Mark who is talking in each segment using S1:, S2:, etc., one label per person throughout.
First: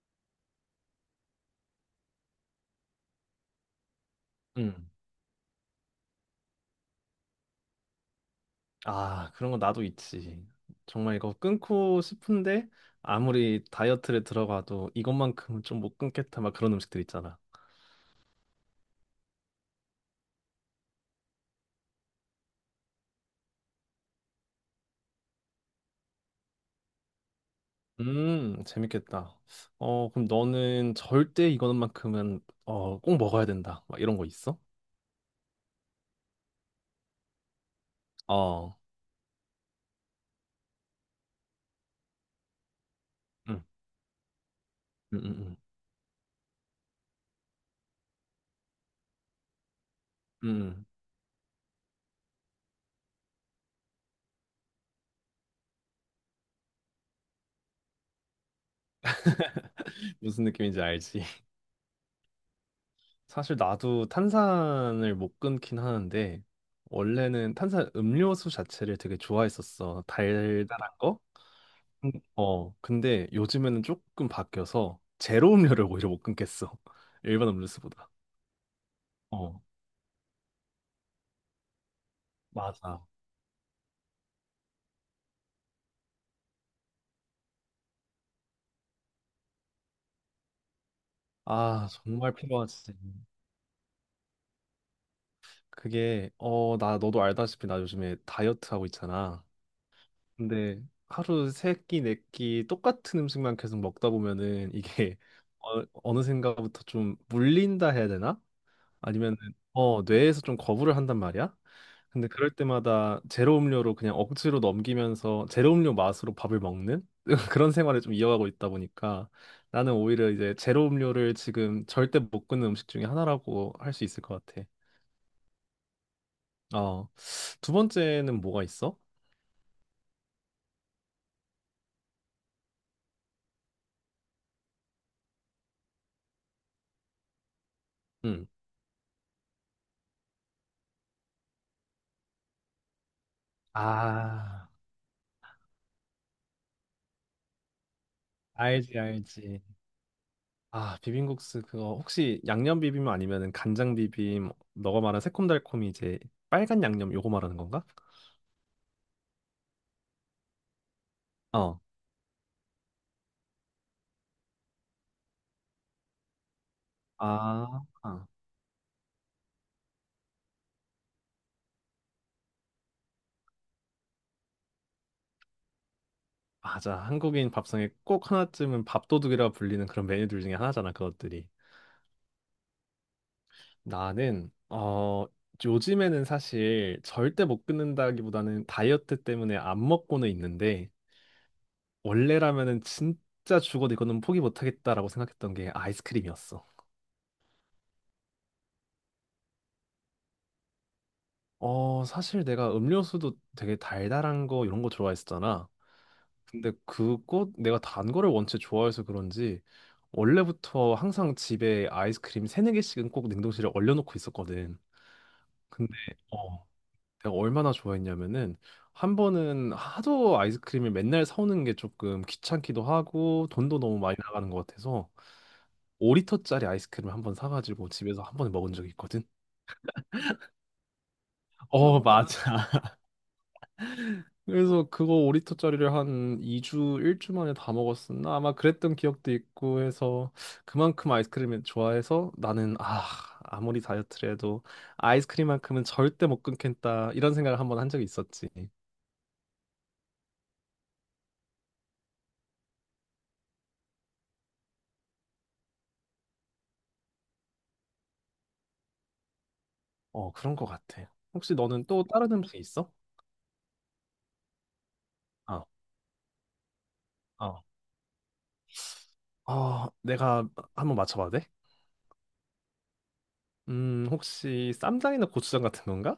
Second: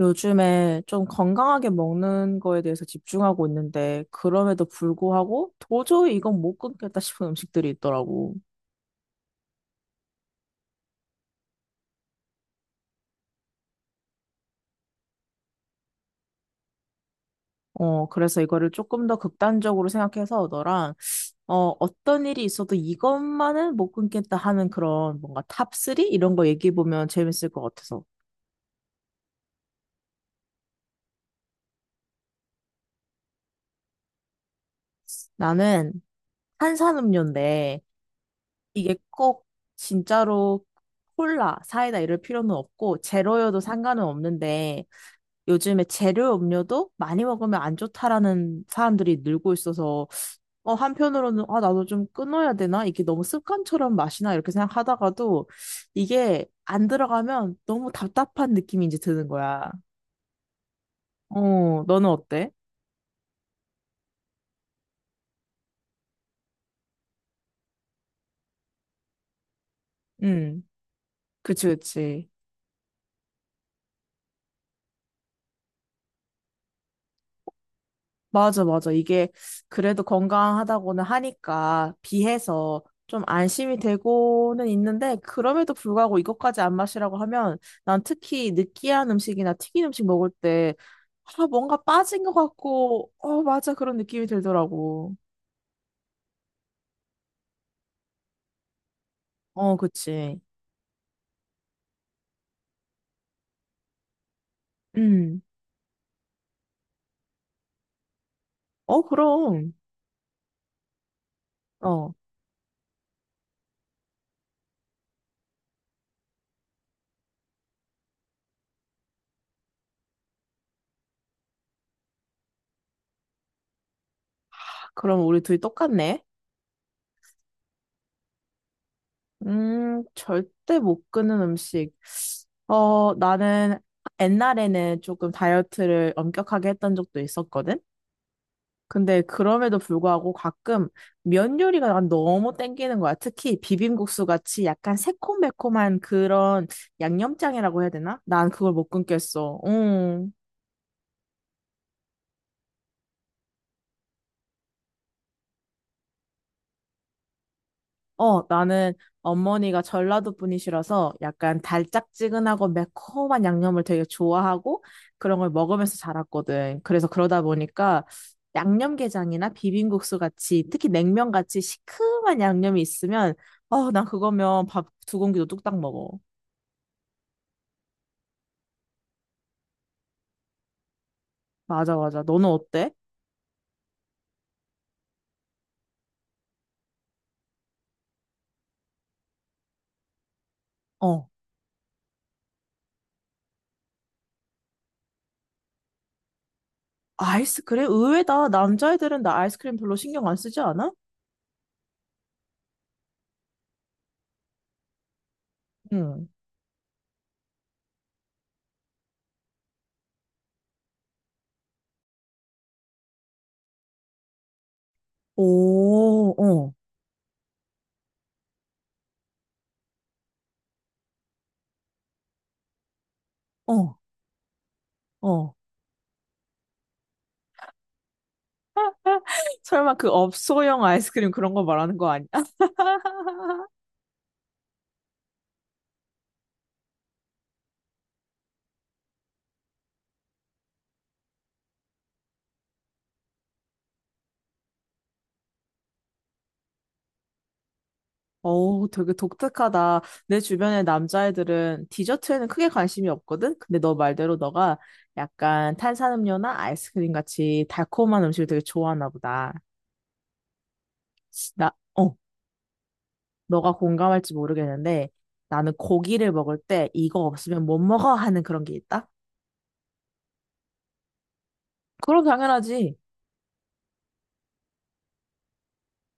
S1: 요즘에 좀 건강하게 먹는 거에 대해서 집중하고 있는데, 그럼에도
S2: 음.
S1: 불구하고 도저히 이건 못 끊겠다 싶은 음식들이 있더라고.
S2: 아, 그런 거 나도 있지. 정말 이거 끊고 싶은데 아무리 다이어트를 들어가도 이것만큼은 좀 못 끊겠다 막 그런 음식들 있잖아.
S1: 그래서 이거를 조금 더 극단적으로 생각해서 어떤 일이 있어도 이것만은 못 끊겠다 하는 그런 뭔가 탑3? 이런 거 얘기해보면 재밌을 것 같아서.
S2: 재밌겠다. 어, 그럼 너는 절대 이거만큼은 꼭 먹어야 된다. 막 이런 거 있어?
S1: 나는 탄산음료인데,
S2: 어.
S1: 이게 꼭 진짜로 콜라, 사이다 이럴 필요는 없고, 제로여도
S2: 응.
S1: 상관은 없는데,
S2: 응, 응, 응,
S1: 요즘에 재료 음료도 많이 먹으면 안 좋다라는 사람들이 늘고 있어서
S2: 응.
S1: 한편으로는 아 나도 좀 끊어야 되나 이게 너무 습관처럼 마시나 이렇게 생각하다가도 이게 안 들어가면 너무 답답한 느낌이 이제 드는 거야.
S2: 무슨 느낌인지 알지?
S1: 어, 너는 어때?
S2: 사실 나도 탄산을 못 끊긴 하는데 원래는 탄산 음료수 자체를 되게 좋아했었어.
S1: 음,
S2: 달달한 거?
S1: 그치 그치.
S2: 근데 요즘에는 조금 바뀌어서 제로 음료를 오히려 못 끊겠어. 일반 음료수보다.
S1: 맞아, 맞아. 이게
S2: 어,
S1: 그래도 건강하다고는 하니까 비해서
S2: 맞아.
S1: 좀 안심이 되고는 있는데, 그럼에도 불구하고 이것까지 안 마시라고 하면, 난 특히 느끼한 음식이나 튀긴 음식 먹을 때, 뭔가
S2: 아,
S1: 빠진 것
S2: 정말 필요하지.
S1: 같고, 어, 맞아. 그런 느낌이 들더라고.
S2: 그게, 너도 알다시피 나 요즘에 다이어트 하고 있잖아.
S1: 어, 그치.
S2: 근데 하루 세 끼, 네끼 똑같은 음식만 계속 먹다 보면은 이게
S1: 음.
S2: 어느샌가부터 좀 물린다 해야 되나?
S1: 어,
S2: 아니면
S1: 그럼.
S2: 뇌에서 좀 거부를 한단 말이야.
S1: 어.
S2: 근데 그럴 때마다 제로 음료로 그냥 억지로 넘기면서 제로 음료 맛으로 밥을 먹는 그런 생활을 좀 이어가고 있다 보니까 나는 오히려 이제 제로 음료를 지금 절대 못 끊는 음식 중에 하나라고 할 수 있을 것 같아.
S1: 그럼 우리 둘이 똑같네.
S2: 어, 두 번째는 뭐가 있어?
S1: 절대 못 끊는 음식. 어, 나는 옛날에는 조금 다이어트를 엄격하게 했던 적도 있었거든?
S2: 응.
S1: 근데 그럼에도 불구하고 가끔 면 요리가 난 너무 땡기는 거야. 특히 비빔국수 같이
S2: 아,
S1: 약간 새콤매콤한 그런 양념장이라고 해야 되나? 난 그걸 못
S2: 알지,
S1: 끊겠어.
S2: 알지.
S1: 응.
S2: 아, 비빔국수 그거 혹시 양념 비빔 아니면은 간장 비빔 너가 말한 새콤달콤이 이제 빨간 양념 요거 말하는 건가?
S1: 어, 나는 어머니가 전라도 분이시라서 약간
S2: 어.
S1: 달짝지근하고 매콤한 양념을 되게 좋아하고 그런 걸 먹으면서 자랐거든. 그래서 그러다
S2: 아,
S1: 보니까
S2: 아,
S1: 양념게장이나 비빔국수 같이 특히 냉면 같이 시큼한 양념이 있으면 난 그거면 밥 두 공기도 뚝딱 먹어.
S2: 맞아. 한국인 밥상에 꼭 하나쯤은 밥도둑이라 불리는 그런 메뉴들 중에 하나잖아, 그것들이.
S1: 맞아, 맞아. 너는 어때?
S2: 나는, 요즘에는 사실 절대 못 끊는다기보다는 다이어트 때문에 안 먹고는 있는데,
S1: 어.
S2: 원래라면은 진짜 죽어도 이거는 포기 못 하겠다라고 생각했던 게 아이스크림이었어.
S1: 아이스크림? 의외다. 남자애들은 나 아이스크림 별로 신경 안 쓰지 않아?
S2: 어, 사실 내가 음료수도 되게 달달한 거 이런 거 좋아했었잖아.
S1: 응.
S2: 근데 그거 내가 단 거를 원체 좋아해서 그런지 원래부터 항상 집에 아이스크림 세네 개씩은 꼭 냉동실에 얼려놓고 있었거든. 근데
S1: 오,
S2: 어,
S1: 어,
S2: 내가 얼마나 좋아했냐면은 한 번은 하도 아이스크림을 맨날 사오는 게 조금 귀찮기도 하고 돈도
S1: 어,
S2: 너무 많이 나가는 것 같아서
S1: 어.
S2: 5리터짜리 아이스크림 한번 사가지고 집에서 한 번에 먹은 적이 있거든.
S1: 설마 그 업소형 아이스크림 그런 거 말하는
S2: 어,
S1: 거 아니야?
S2: 맞아. 그래서 그거 5리터짜리를 한 2주, 1주 만에 다 먹었었나? 아마 그랬던 기억도 있고 해서 그만큼 아이스크림을 좋아해서 나는 아, 아무리 다이어트를 해도 아이스크림만큼은 절대 못 끊겠다. 이런 생각을 한번 한 적이 있었지.
S1: 어우, 되게 독특하다. 내 주변의 남자애들은 디저트에는 크게 관심이 없거든? 근데 너 말대로 너가 약간 탄산음료나 아이스크림 같이 달콤한 음식을 되게 좋아하나 보다.
S2: 어, 그런 거 같아. 혹시
S1: 나,
S2: 너는 또
S1: 어,
S2: 다른 음식 있어?
S1: 너가 공감할지 모르겠는데
S2: 아,
S1: 나는 고기를 먹을 때 이거
S2: 어.
S1: 없으면 못 먹어 하는 그런 게 있다?
S2: 어, 내가 한번 맞춰봐도 돼?
S1: 그럼 당연하지.
S2: 혹시 쌈장이나 고추장 같은 건가?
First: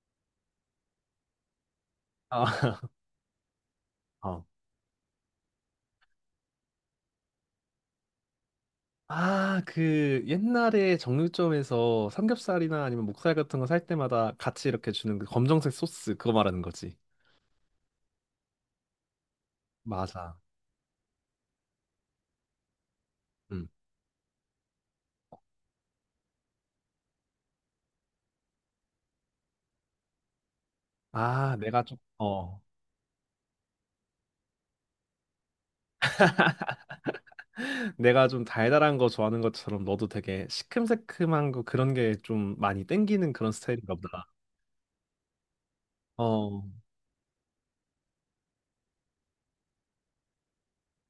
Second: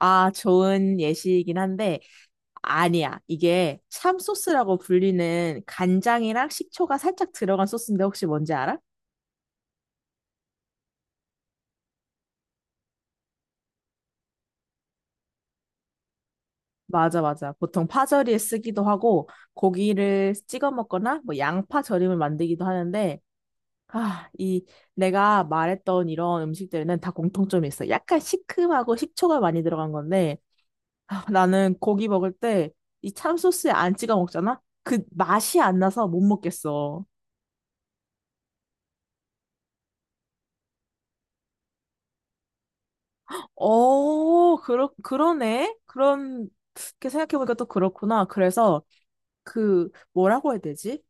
S1: 아, 좋은 예시이긴 한데
S2: 아,
S1: 아니야. 이게 참 소스라고 불리는 간장이랑 식초가 살짝 들어간 소스인데 혹시 뭔지 알아?
S2: 아, 그 옛날에 정육점에서 삼겹살이나 아니면 목살 같은 거 살 때마다 같이 이렇게 주는 그 검정색 소스 그거 말하는 거지.
S1: 맞아, 맞아. 보통 파절이에 쓰기도 하고 고기를
S2: 맞아.
S1: 찍어 먹거나 뭐 양파 절임을 만들기도 하는데
S2: 음.
S1: 아, 이 내가 말했던 이런 음식들은 다 공통점이 있어. 약간 시큼하고 식초가 많이 들어간 건데 아,
S2: 아,
S1: 나는
S2: 내가 좀
S1: 고기 먹을
S2: 어.
S1: 때 이 참소스에 안 찍어 먹잖아? 그 맛이 안 나서 못 먹겠어.
S2: 내가 좀 달달한 거 좋아하는 것처럼 너도 되게 시큼새큼한 거 그런 게 좀 많이 땡기는 그런 스타일인가 보다.
S1: 그러네.
S2: 어.
S1: 이렇게 생각해보니까 또 그렇구나. 그래서 뭐라고 해야 되지?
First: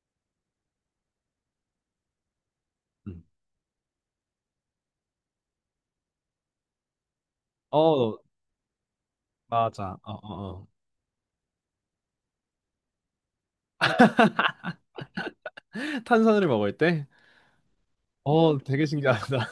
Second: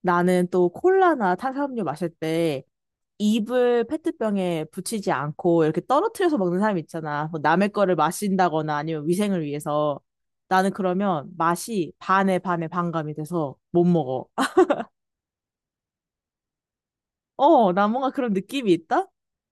S1: 나는 또 콜라나 탄산음료 마실 때
S2: 음.
S1: 입을 페트병에 붙이지 않고 이렇게 떨어뜨려서 먹는 사람 있잖아. 뭐 남의 거를
S2: 어,
S1: 마신다거나 아니면 위생을
S2: 맞아.
S1: 위해서.
S2: 어, 어, 어.
S1: 나는 그러면 맛이 반에 반에 반감이 돼서 못 먹어.
S2: 탄산을 먹을 때?
S1: 어, 나 뭔가 그런
S2: 어,
S1: 느낌이
S2: 되게
S1: 있다?
S2: 신기하다.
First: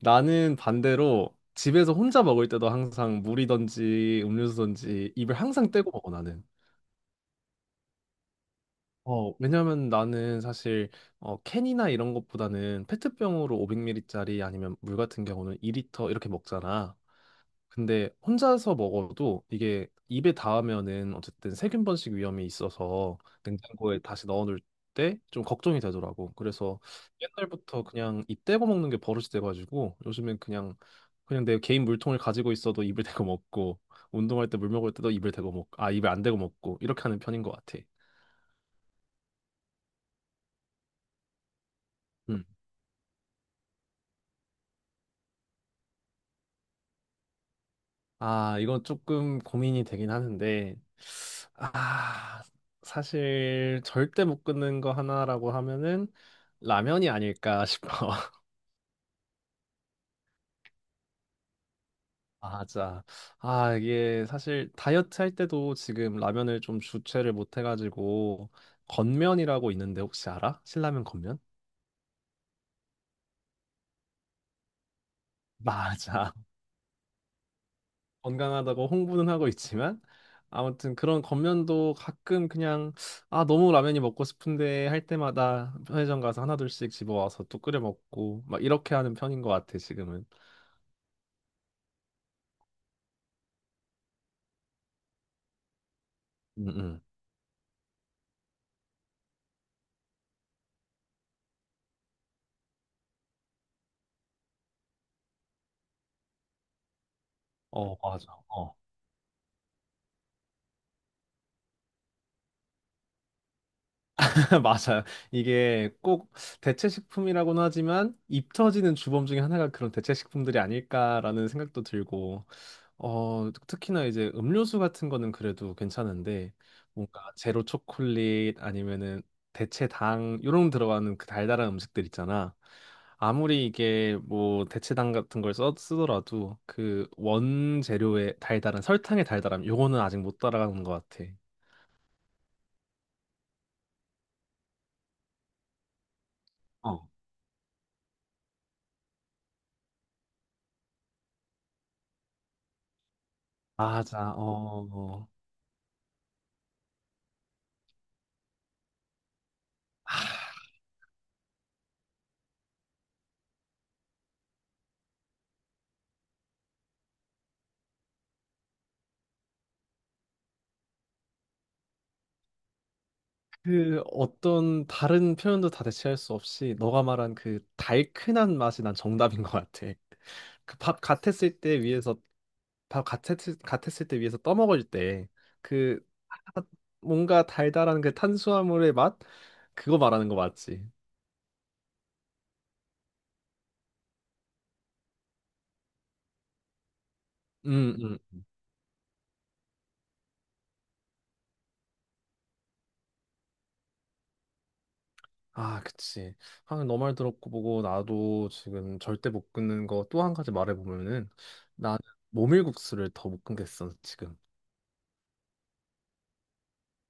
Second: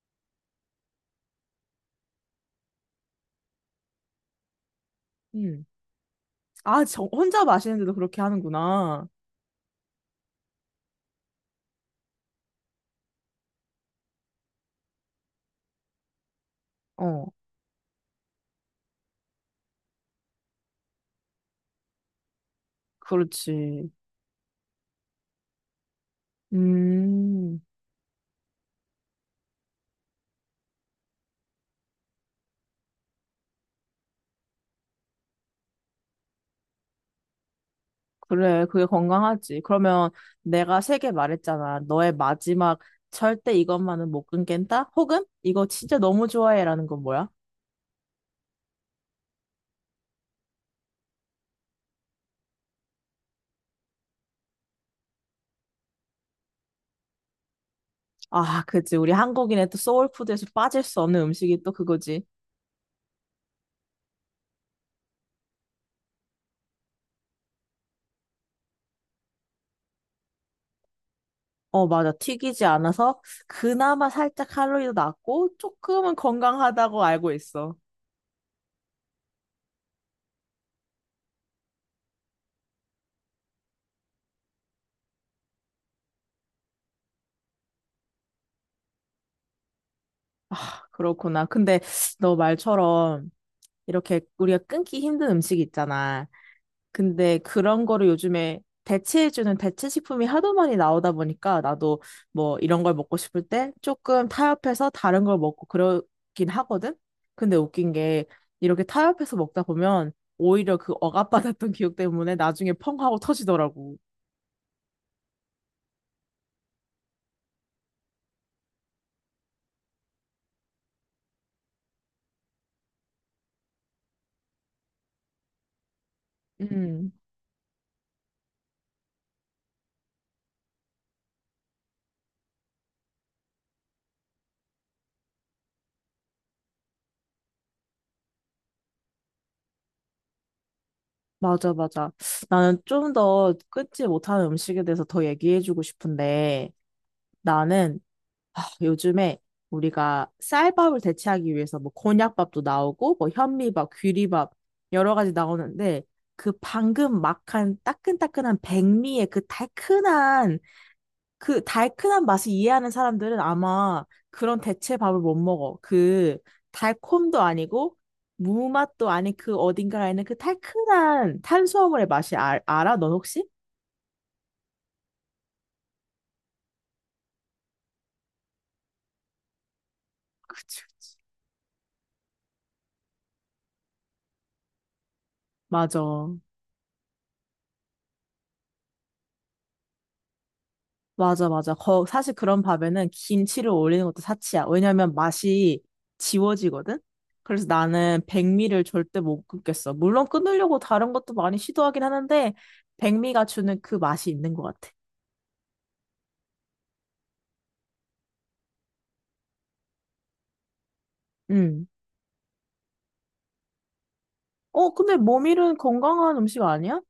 S2: 나는 반대로 집에서 혼자 먹을 때도 항상 물이든지 음료수든지 입을
S1: 음.
S2: 항상 떼고 먹어 나는.
S1: 아, 저 혼자 마시는데도 그렇게 하는구나.
S2: 어, 왜냐면 나는 사실 캔이나 이런 것보다는 페트병으로 500ml짜리 아니면 물 같은 경우는 2리터 이렇게 먹잖아.
S1: 어,
S2: 근데 혼자서 먹어도 이게 입에 닿으면은 어쨌든 세균 번식 위험이 있어서
S1: 그렇지.
S2: 냉장고에 다시 넣어놓을 때 좀 걱정이 되더라고. 그래서
S1: 음.
S2: 옛날부터 그냥 입 대고 먹는 게 버릇이 돼가지고 요즘엔 그냥 내 개인 물통을 가지고 있어도 입을 대고 먹고 운동할 때 물 먹을 때도 입을 대고 먹고 아 입에 안 대고 먹고 이렇게 하는 편인 것 같아.
S1: 그래, 그게 건강하지. 그러면 내가 세 개 말했잖아. 너의
S2: 음.
S1: 마지막 절대 이것만은 못 끊겠다? 혹은 이거 진짜 너무 좋아해라는 건 뭐야?
S2: 아, 이건 조금 고민이 되긴 하는데, 아, 사실 절대 못 끊는 거 하나라고 하면은 라면이 아닐까 싶어.
S1: 아, 그치. 우리 한국인의 또 소울푸드에서 빠질 수 없는 음식이 또 그거지.
S2: 맞아. 아, 이게 사실 다이어트 할 때도 지금 라면을 좀 주체를 못 해가지고, 건면이라고 있는데 혹시 알아? 신라면 건면?
S1: 어, 맞아. 튀기지 않아서 그나마 살짝 칼로리도 낮고 조금은
S2: 맞아.
S1: 건강하다고 알고 있어.
S2: 건강하다고 홍보는 하고 있지만 아무튼 그런 겉면도 가끔 그냥 아 너무 라면이 먹고 싶은데 할 때마다 편의점 가서 하나둘씩 집어와서 또 끓여 먹고 막 이렇게 하는 편인 것 같아 지금은.
S1: 아, 그렇구나. 근데 너 말처럼 이렇게 우리가 끊기 힘든 음식 있잖아.
S2: 음, 음.
S1: 근데 그런 거를 요즘에 대체해주는 대체 식품이 하도 많이 나오다 보니까 나도 뭐 이런 걸 먹고 싶을 때 조금 타협해서 다른 걸 먹고 그러긴 하거든? 근데 웃긴
S2: 어,
S1: 게
S2: 맞아. 어.
S1: 이렇게 타협해서 먹다 보면 오히려 그 억압받았던 기억 때문에 나중에 펑 하고 터지더라고.
S2: 맞아. 이게 꼭 대체 식품이라고는 하지만 입 터지는 주범 중에 하나가 그런 대체 식품들이 아닐까라는 생각도 들고 특히나 이제 음료수 같은 거는 그래도 괜찮은데
S1: 음,
S2: 뭔가 제로 초콜릿 아니면은 대체 당 요런 들어가는 그 달달한 음식들 있잖아. 아무리 이게 뭐 대체당 같은 걸 쓰더라도 그 원재료의 달달한 설탕의 달달함 요거는 아직 못 따라가는 것 같아.
S1: 맞아, 맞아. 나는 좀 더 끊지 못하는 음식에 대해서 더 얘기해주고 싶은데
S2: 어.
S1: 나는 요즘에 우리가 쌀밥을 대체하기 위해서 뭐 곤약밥도 나오고 뭐 현미밥,
S2: 맞아.
S1: 귀리밥
S2: 어.
S1: 여러
S2: 어.
S1: 가지 나오는데 그 방금 막한 따끈따끈한 백미의 그
S2: 아,
S1: 달큰한 그 달큰한 맛을 이해하는 사람들은 아마 그런 대체 밥을 못 먹어. 그 달콤도 아니고 무맛도 아닌 그 어딘가에 있는 그 달큰한 탄수화물의 맛이 알아? 넌 혹시?
S2: 그 어떤 다른 표현도 다 대체할 수 없이 너가 말한 그 달큰한 맛이 난 정답인 것 같아. 그
S1: 그치,
S2: 밥
S1: 그치.
S2: 같았을 때 위에서 바로 같았을 때 위에서 떠먹을 때 그
S1: 맞아.
S2: 뭔가 달달한 그 탄수화물의 맛 그거 말하는 거 맞지?
S1: 맞아, 맞아. 사실 그런 밥에는 김치를 올리는 것도 사치야. 왜냐면 맛이 지워지거든? 그래서
S2: 음,
S1: 나는
S2: 음.
S1: 백미를 절대 못 끊겠어. 물론 끊으려고 다른 것도 많이 시도하긴 하는데, 백미가 주는 그 맛이 있는 것 같아.
S2: 아, 그치. 아, 너말 들었고 보고 나도 지금 절대 못 끊는 거 또 한 가지 말해보면은
S1: 음.
S2: 나는 모밀국수를 더 못 끊겠어 지금.
S1: 어, 근데 모밀은 건강한 음식 아니야?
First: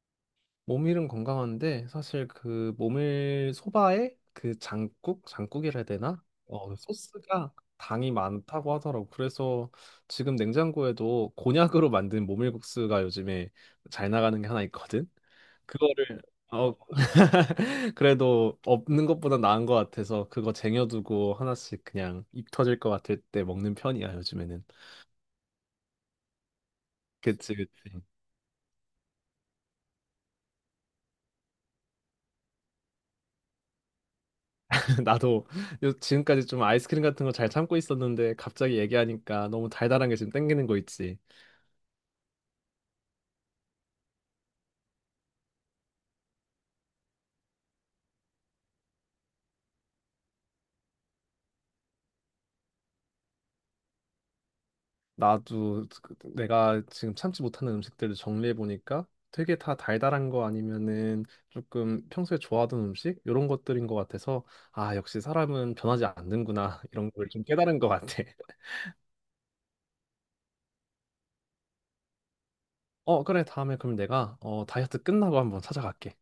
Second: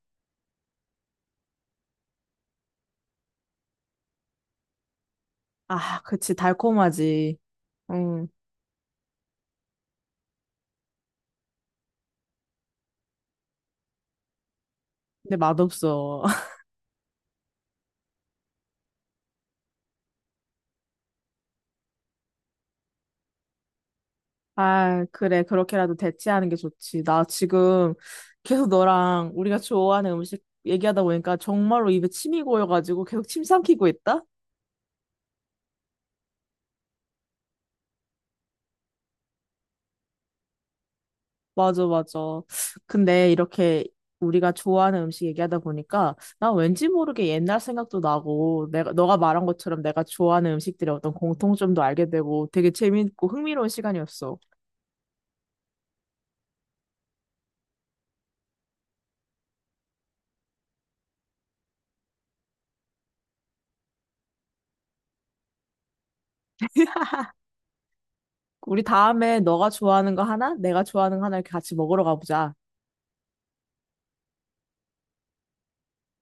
S2: 모밀은 건강한데 사실 그 모밀 소바에 그 장국이라 해야
S1: 아,
S2: 되나?
S1: 그치.
S2: 어 그
S1: 달콤하지.
S2: 소스가 당이
S1: 음.
S2: 많다고 하더라고. 그래서 지금 냉장고에도 곤약으로 만든 모밀국수가 요즘에 잘 나가는 게 하나 있거든.
S1: 근데
S2: 그거를
S1: 맛없어.
S2: 어 그래도 없는 것보다 나은 것 같아서 그거 쟁여두고 하나씩 그냥 입 터질 것 같을 때 먹는 편이야 요즘에는.
S1: 아, 그래. 그렇게라도 대체하는 게 좋지. 나
S2: 그치, 그치.
S1: 지금 계속 너랑 우리가 좋아하는 음식 얘기하다 보니까 정말로 입에 침이 고여가지고 계속 침 삼키고 있다?
S2: 나도 지금까지 좀 아이스크림 같은 거 잘 참고 있었는데 갑자기 얘기하니까 너무 달달한 게 지금 땡기는 거 있지.
S1: 맞아, 맞아. 근데 이렇게 우리가 좋아하는 음식 얘기하다 보니까 난 왠지 모르게 옛날 생각도 나고 너가 말한 것처럼 내가 좋아하는 음식들의 어떤 공통점도 알게 되고 되게 재밌고 흥미로운 시간이었어.
S2: 나도 내가 지금 참지 못하는 음식들을 정리해 보니까 되게 다 달달한 거 아니면은 조금 평소에 좋아하던 음식 이런 것들인 것 같아서 아 역시 사람은 변하지 않는구나 이런 걸 좀 깨달은 것 같아.
S1: 우리 다음에 너가 좋아하는 거 하나, 내가 좋아하는 거 하나 이렇게 같이 먹으러 가보자.
S2: 어 그래, 다음에 그럼 내가 다이어트 끝나고 한번 찾아갈게.